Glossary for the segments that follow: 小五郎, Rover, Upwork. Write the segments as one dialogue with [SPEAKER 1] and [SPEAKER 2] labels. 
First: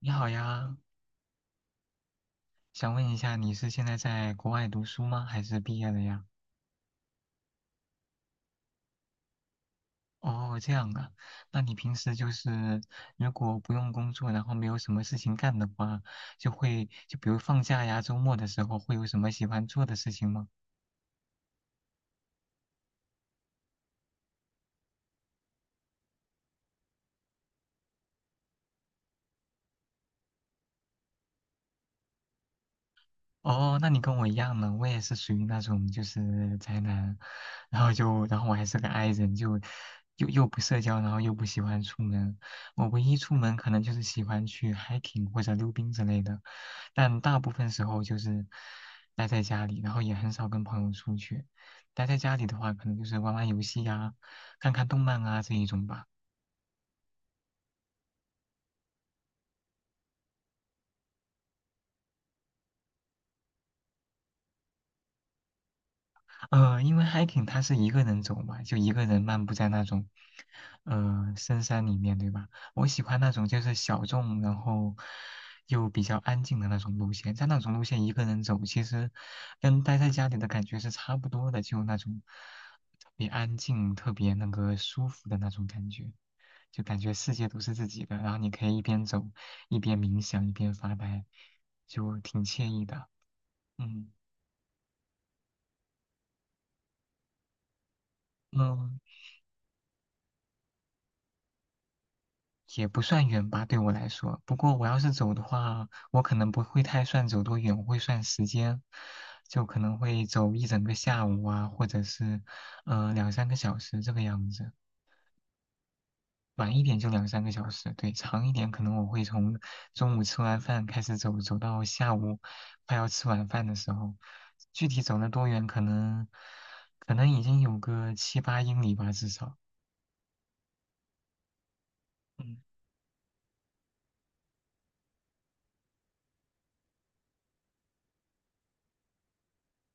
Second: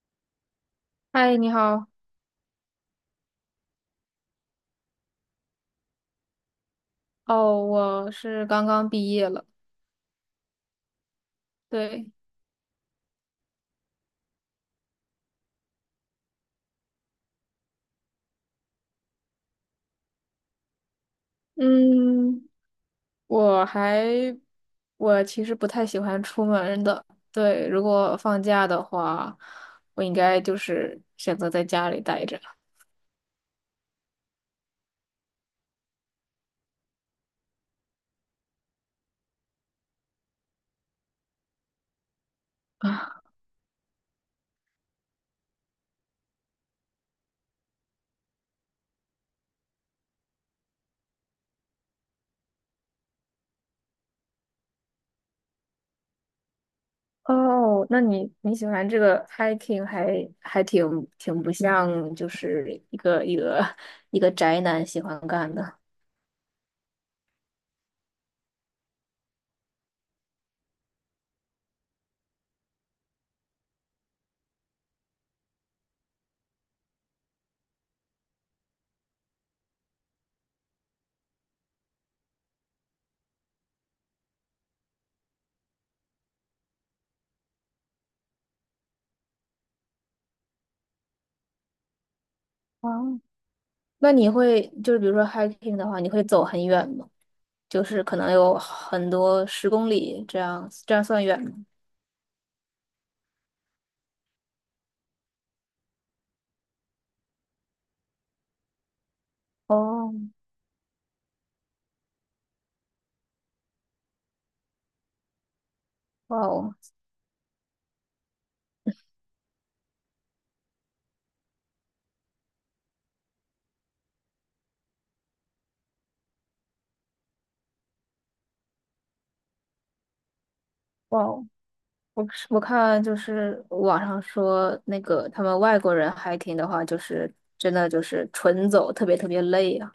[SPEAKER 1] 你好呀，
[SPEAKER 2] 嗨，你好。
[SPEAKER 1] 想问一下，你是现在在国外读书吗？还是毕业了呀？
[SPEAKER 2] 哦，我是刚刚毕业了。
[SPEAKER 1] 哦，这样啊，那你平
[SPEAKER 2] 对，
[SPEAKER 1] 时就是如果不用工作，然后没有什么事情干的话，就会就比如放假呀、周末的时候，会有什么喜欢做的事情吗？
[SPEAKER 2] 嗯，我还，我其实不太喜欢出门的。对，如果放假的话，我应该就是选择在家里待着。
[SPEAKER 1] 哦，那你跟我一样呢，我也是属于那种就是宅男，然后就然后我还是个 i 人，就又不社交，然后又不喜欢出门。我唯一
[SPEAKER 2] 啊，
[SPEAKER 1] 出门可能就是喜欢去 hiking 或者溜冰之类的，但大部分时候就是待在家里，然后也很少跟朋友出去。待在家里的话，可能就是玩玩游戏呀、看看动漫啊这一种吧。
[SPEAKER 2] 哦，那你喜欢这个 hiking 还挺不像，就是一个宅男喜欢干的。
[SPEAKER 1] 因为 hiking 它是一个人走嘛，就一个人漫步在那种，深山里面，对吧？我喜欢那种就是小众，然后又比较安静的那种路线。在那种路线一个人走，其实跟待在家里的感觉是差不多的，就那种特别安静、特别那个舒服的那种感觉，就感觉世界都是自己的，然后你可以一边走一边冥想，一边发呆，就挺惬意的。
[SPEAKER 2] 哦，
[SPEAKER 1] 嗯
[SPEAKER 2] 那你会就是比如说 hiking 的话，你会走很远吗？就是可能有
[SPEAKER 1] 嗯，
[SPEAKER 2] 很多10公里这样，这样算远吗？
[SPEAKER 1] 也不算远吧，对我来说。不过我要是走的话，我可能不会太算走多远，我会算时间，就可能
[SPEAKER 2] 哦，
[SPEAKER 1] 会走一整个下午啊，或者是两三个小时这个样子。
[SPEAKER 2] 哇哦，
[SPEAKER 1] 晚一点就两三个小时，对，长一点可能我会从中午吃完饭开始走，走到下午快要吃晚饭的时候。具体走了多远，可能已经有个7、8英里吧，至少。
[SPEAKER 2] 哇哦！
[SPEAKER 1] 嗯。
[SPEAKER 2] 我看就是网上说那个他们外国人 hiking 的话，就是真的就是纯走，特别特别累啊。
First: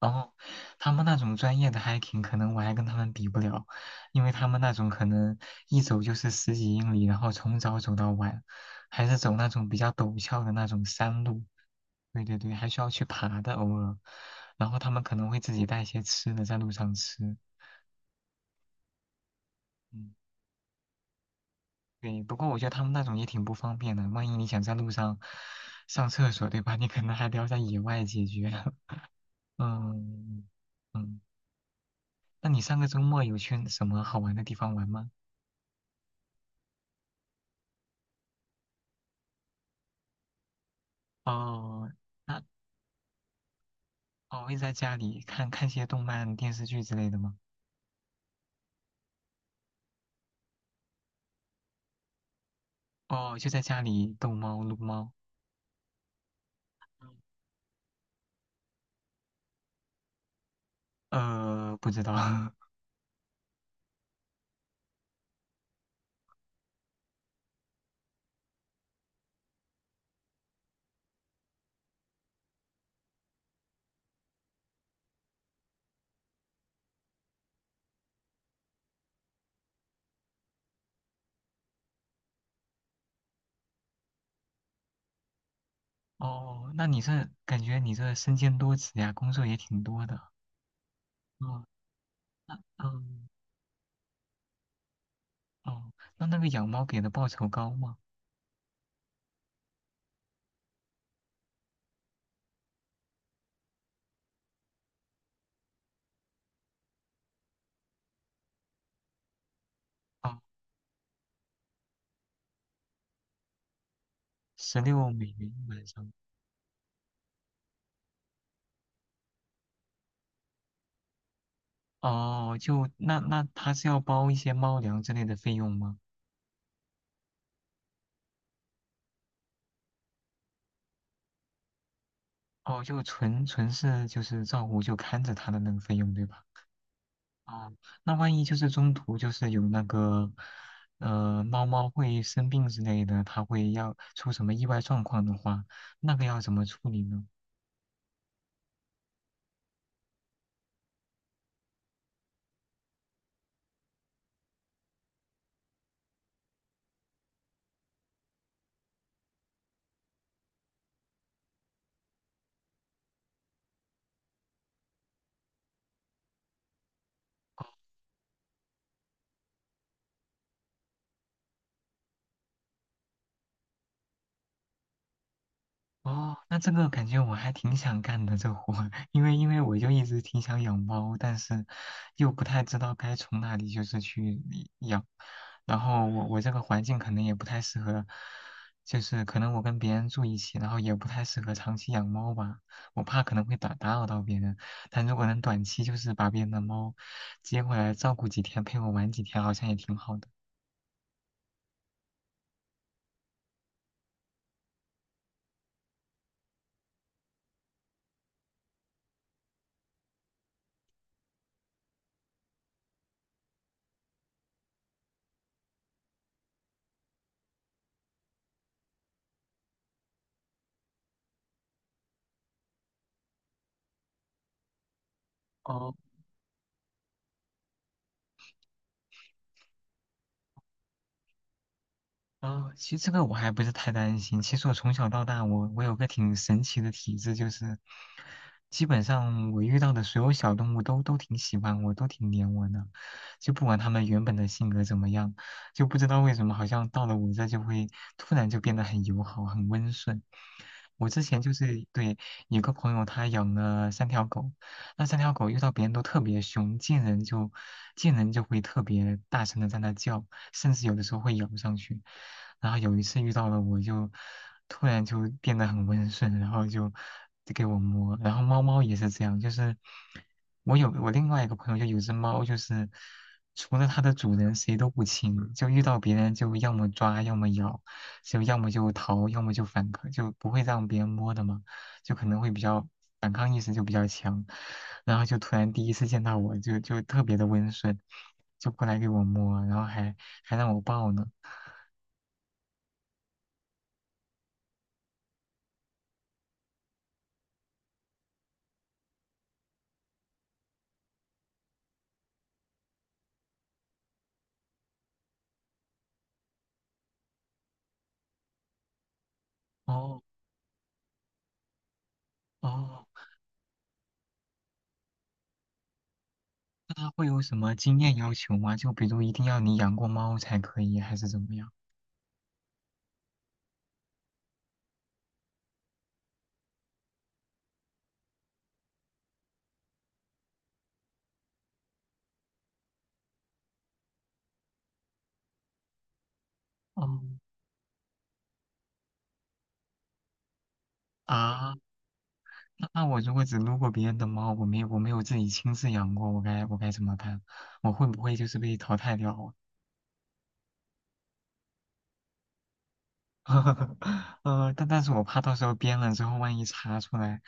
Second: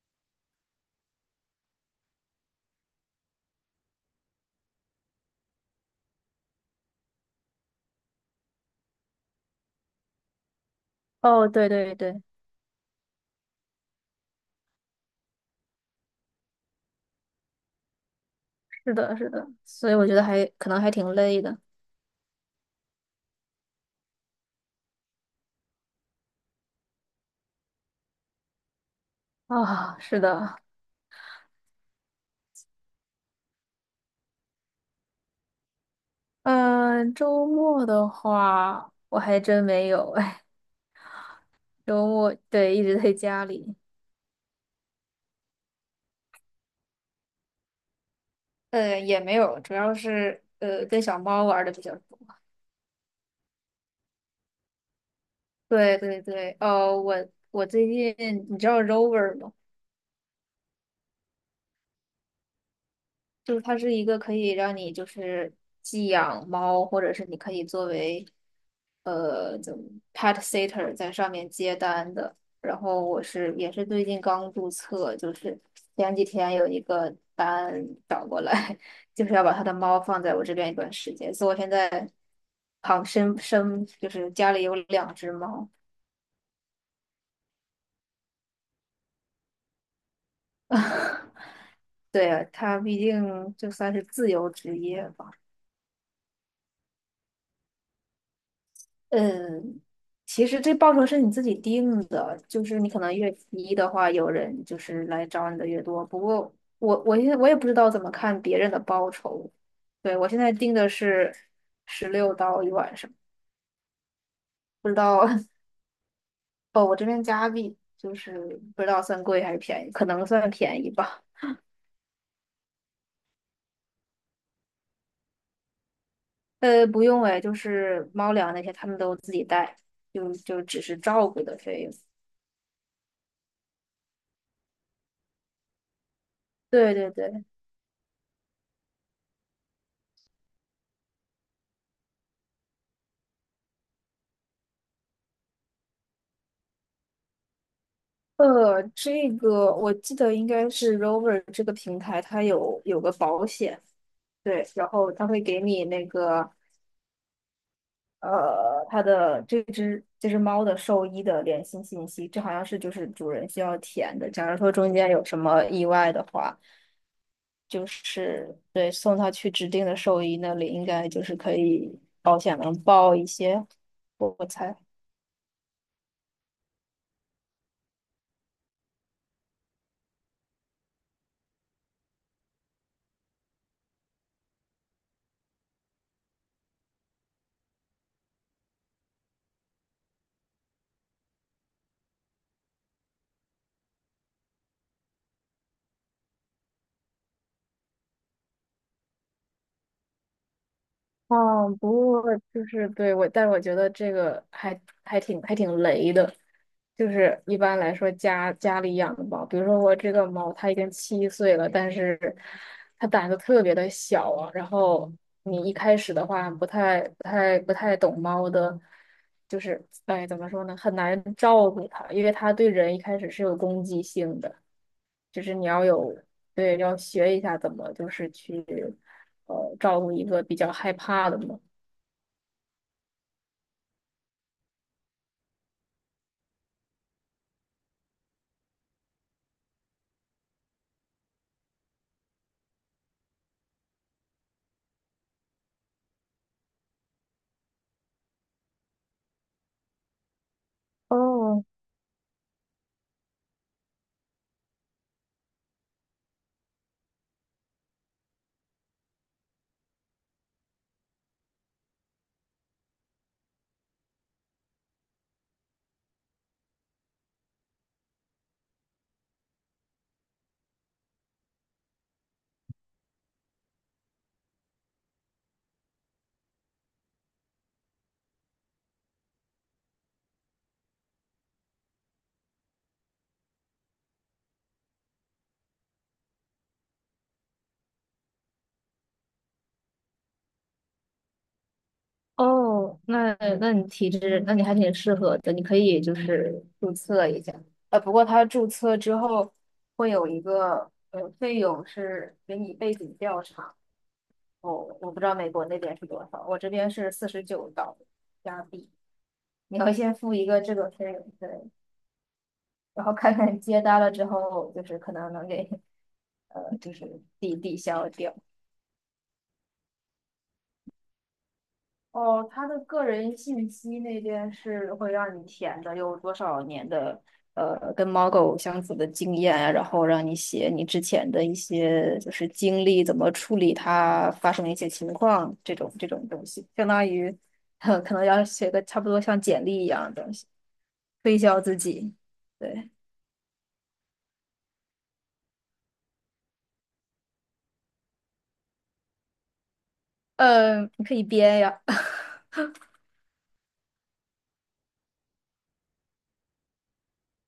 [SPEAKER 1] 然后，他们那种专业的 hiking，可能我还跟他们比不了，因为他们那种可能一走就是10几英里，然后从早走到晚，还是走那种比较陡峭的那种山路。
[SPEAKER 2] 哦，对对对，
[SPEAKER 1] 对对对，还需要去爬的，偶尔。然后他们可能会自己带一些吃的在路上吃。
[SPEAKER 2] 是的，是的，所以我
[SPEAKER 1] 嗯，
[SPEAKER 2] 觉得还可能还挺累的
[SPEAKER 1] 对。不过我觉得他们那种也挺不方便的，万一你想在路上上厕所，对吧？你可能还得要在野外解决。
[SPEAKER 2] 啊。是
[SPEAKER 1] 嗯
[SPEAKER 2] 的，
[SPEAKER 1] 嗯，那你上个周末有去什么好玩的地方玩吗？
[SPEAKER 2] 嗯，周末的话我还真没有，哎，
[SPEAKER 1] 哦，
[SPEAKER 2] 周末，
[SPEAKER 1] 那
[SPEAKER 2] 对，一直在家里。
[SPEAKER 1] 哦会在家里看看些动漫、电视剧之类的吗？
[SPEAKER 2] 也没有，主要是跟小猫玩的比较多。
[SPEAKER 1] 哦，就在家里逗猫、撸猫。
[SPEAKER 2] 对对对，我最近你知道 Rover 吗？
[SPEAKER 1] 不知道。
[SPEAKER 2] 就是它是一个可以让你就是寄养猫，或者是你可以作为呃怎么 pet sitter 在上面接单的。然后也是最近刚注册，就是前几天有一个单找过来，就是要把他的猫放在我这边一段时间，所以我现在旁生生就是家里有两只猫。
[SPEAKER 1] 哦，那你这感觉你这身兼多职呀，工作也挺多的。哦，
[SPEAKER 2] 对，他毕
[SPEAKER 1] 嗯，
[SPEAKER 2] 竟就算是自由职业吧。
[SPEAKER 1] 哦，那那个养猫给的报酬高吗？
[SPEAKER 2] 嗯，其实这报酬是你自己定的，就是你可能越低的话，有人就是来找你的越多。不过我现在我也不知道怎么看别人的报酬。对，我
[SPEAKER 1] 哦，
[SPEAKER 2] 现在定的是16刀一晚上，
[SPEAKER 1] 十
[SPEAKER 2] 不知
[SPEAKER 1] 六美
[SPEAKER 2] 道
[SPEAKER 1] 元一晚上。
[SPEAKER 2] 哦，我这边加币就是不知道算贵还是便宜，可能算便宜吧。
[SPEAKER 1] 哦，就那那他是要包一些猫粮之类的费用吗？
[SPEAKER 2] 不用哎，就是猫粮那些他们都自己带，就只是照顾的费用。
[SPEAKER 1] 哦，就纯纯是就是照顾就看着他的那个费用对吧？
[SPEAKER 2] 对对对，
[SPEAKER 1] 哦，那万一就是中途就是有那个，猫猫会生病之类的，它会要出什么意外状况的话，那个要怎么处理呢？
[SPEAKER 2] 这个我记得应该是 Rover 这个平台，它有个保险，对，然后它会给你那个它的这只猫的兽医的联系信息，这好像是就是主人需要填的。假如说中间有什么意外的话，就是，对，送它去指定的兽医那里，应该就是可以保险能报一些，我猜。
[SPEAKER 1] 哦，那这个感觉我还挺想干的这活儿因为我就一直挺想养猫，但是又不太知道该从哪里就是去养，然后我这个环境可能也不太适合，就是可能我跟别人住一起，然后也不太适合长期养猫吧，我怕可能会打扰到别人，但如果能短期就是把别人的猫接回来照顾几天，陪我玩几天，好像也挺好的。
[SPEAKER 2] 哦，不过就是对我，但是我觉得这个还挺雷的，就是一般来说家里养的猫，比如说我这个猫它已经7岁了，但是它胆子特别的小啊，然后你一开始的话不太懂猫的，就是哎怎么说呢，很难照顾它，因为它对人一开始是有攻击性的。就是你要
[SPEAKER 1] 哦。
[SPEAKER 2] 有，对，要学一下怎么就是去照顾一个比较害怕的猫。
[SPEAKER 1] 啊，其实这个我还不是太担心。其实我从小到大，我有个挺神奇的体质，就是基本上我遇到的所有小动物都挺喜欢我，都挺黏我的，就不管它们原本的性格怎么样，就不知道为什么好像到了我这就会突然就变得很友好，很温顺。我之前就
[SPEAKER 2] 哦
[SPEAKER 1] 是对有个朋友，他养了三条狗，那三条狗遇到别人都特别凶，见人就会特别大声的在那叫。甚至有的时候会咬上去。然后有一次遇到了，我就突然就变得很温顺，然后就给我摸。然后猫猫也是这样，就是我另外一个朋友就有只猫，就是除了它的主人谁都不亲，就遇到别人就要么抓，要么咬，就要么就逃，要么就反抗，就不会让别人摸的嘛，就可能会比较反抗意识就比较强。然后就突然第一次见到我就特别的温顺，就过来给我摸，然后还让我报呢。
[SPEAKER 2] 哦，那你体质，那你还挺适合的，你可以就是注册一下。不过它注册之后会有一个费用是给你背景调查，哦，我不知道美国那边是多少，我这边是49刀加币，你要先
[SPEAKER 1] 哦
[SPEAKER 2] 付一个这个费用。对，然
[SPEAKER 1] 哦，
[SPEAKER 2] 后看看接单了之后，就是可能能给，就
[SPEAKER 1] 那他
[SPEAKER 2] 是
[SPEAKER 1] 会有
[SPEAKER 2] 抵
[SPEAKER 1] 什么
[SPEAKER 2] 抵
[SPEAKER 1] 经
[SPEAKER 2] 消
[SPEAKER 1] 验要
[SPEAKER 2] 掉。
[SPEAKER 1] 求吗？就比如一定要你养过猫才可以，还是怎么样？
[SPEAKER 2] 哦，他的个人信息那边是会让你填的，有多少年的，跟猫狗相处的经验啊，然后让你写你之前的一些就是经历，怎么处理它发生的一些情况这种东西，相当
[SPEAKER 1] 哦
[SPEAKER 2] 于 可能要写个差不多像简历一样的东西，推销
[SPEAKER 1] 啊，
[SPEAKER 2] 自己。
[SPEAKER 1] 那
[SPEAKER 2] 对，
[SPEAKER 1] 那我如果只撸过别人的猫，我没有自己亲自养过，我该怎么办？我会不会就是被淘汰掉啊？
[SPEAKER 2] 你可以编呀。
[SPEAKER 1] 但但是我怕到时候编了之后，万一查出来，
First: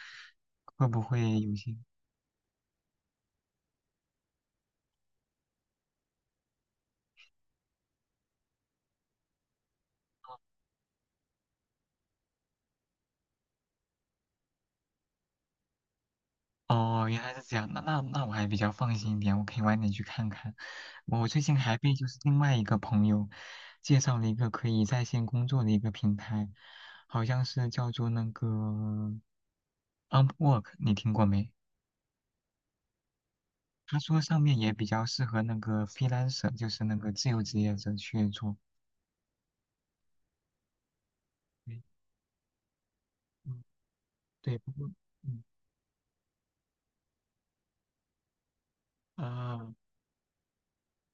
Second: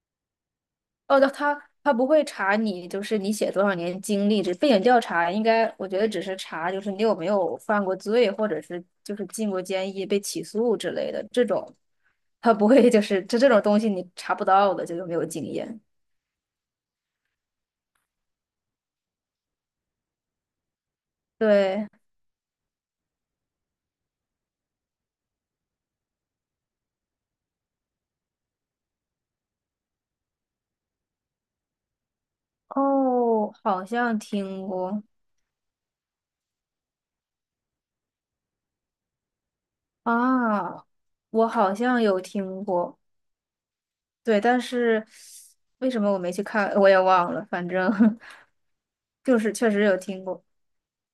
[SPEAKER 1] 会不
[SPEAKER 2] 哦，那
[SPEAKER 1] 会有
[SPEAKER 2] 他
[SPEAKER 1] 些？
[SPEAKER 2] 他不会查你，就是你写多少年经历，这背景调查应该，我觉得只是查就是你有没有犯过罪，或者是就是进过监狱、被起诉之类的这种，他不会就是这种东西你查不到的，就有没有经验。
[SPEAKER 1] 哦，原来是这样，那那那我还比较放心一点，我可以晚点去看看。我最近还
[SPEAKER 2] 对，
[SPEAKER 1] 被就是另外一个朋友介绍了一个可以在线工作的一个平台，好像是叫做那个 Upwork，你听过没？
[SPEAKER 2] 哦，好
[SPEAKER 1] 他
[SPEAKER 2] 像
[SPEAKER 1] 说上面
[SPEAKER 2] 听
[SPEAKER 1] 也比
[SPEAKER 2] 过
[SPEAKER 1] 较适合那个 freelancer，就是那个自由职业者去做。
[SPEAKER 2] 啊，我好
[SPEAKER 1] 对
[SPEAKER 2] 像有听过，
[SPEAKER 1] 嗯，
[SPEAKER 2] 对，
[SPEAKER 1] 对，
[SPEAKER 2] 但
[SPEAKER 1] 不过
[SPEAKER 2] 是
[SPEAKER 1] 嗯
[SPEAKER 2] 为什么我没去看，我也忘了，反正 就是
[SPEAKER 1] 啊
[SPEAKER 2] 确实有听过。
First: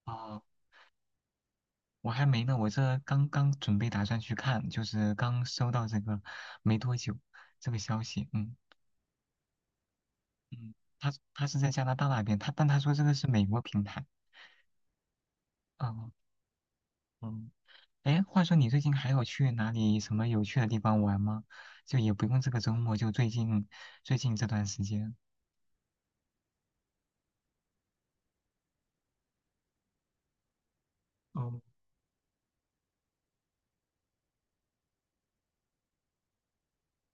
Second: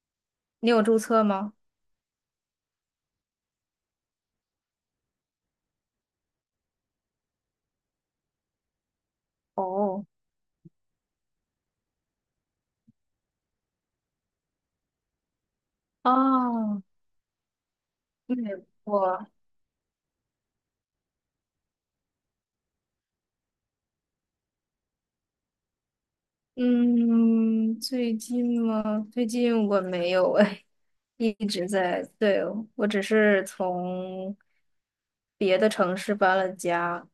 [SPEAKER 1] 啊，
[SPEAKER 2] 你有注册吗？
[SPEAKER 1] 我还没呢，我这刚刚准备打算去看，就是刚收到这个没多久这个消息，嗯
[SPEAKER 2] 哦。
[SPEAKER 1] 嗯，他他是在加拿大那边，他但他说这个是美国平台，嗯
[SPEAKER 2] 哦，
[SPEAKER 1] 嗯，哎，话说
[SPEAKER 2] 对，
[SPEAKER 1] 你最近还有
[SPEAKER 2] 我，
[SPEAKER 1] 去哪里什么有趣的地方玩吗？就也不用这个周末，就最近这段时间，
[SPEAKER 2] 嗯，最近吗？最近我没有哎，一
[SPEAKER 1] 哦，
[SPEAKER 2] 直在，对，我只是从别的城市搬了家，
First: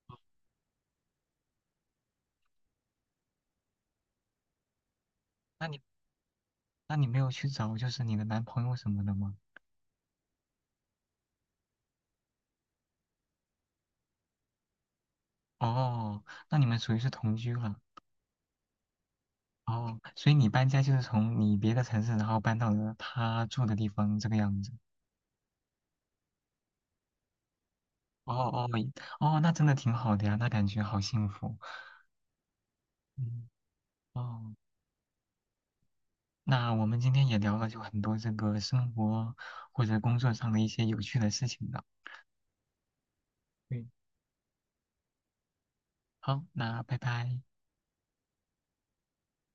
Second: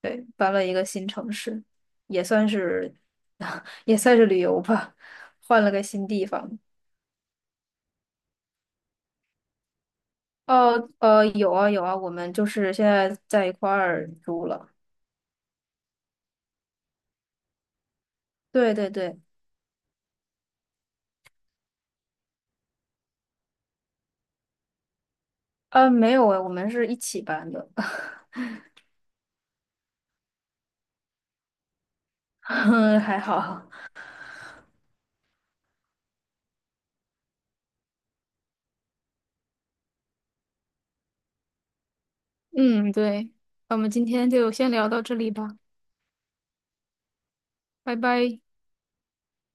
[SPEAKER 2] 对，搬了一个新城市，也算是，也算是旅游吧，换
[SPEAKER 1] 那
[SPEAKER 2] 了
[SPEAKER 1] 你
[SPEAKER 2] 个新地方。
[SPEAKER 1] 那你没有去找就是你的男朋友什么的吗？
[SPEAKER 2] 哦，有啊有啊，我们就是现在在一块儿住了。
[SPEAKER 1] 哦，那你们属于是同居了。
[SPEAKER 2] 对对对，
[SPEAKER 1] 哦，所以你搬家就是从你别的城市，然后搬到了他住的地方这个样子。
[SPEAKER 2] 没有哎，我们是一起搬的，
[SPEAKER 1] 哦哦哦，那真的挺好的呀，那感觉好幸福。
[SPEAKER 2] 还
[SPEAKER 1] 嗯，
[SPEAKER 2] 好。
[SPEAKER 1] 哦，那我们今天也聊了就很多这个生活或者工作上的一些有趣的事情了。
[SPEAKER 2] 嗯，对，那我
[SPEAKER 1] 对，
[SPEAKER 2] 们今天就先聊到这里吧，
[SPEAKER 1] 好，那拜拜。
[SPEAKER 2] 拜拜。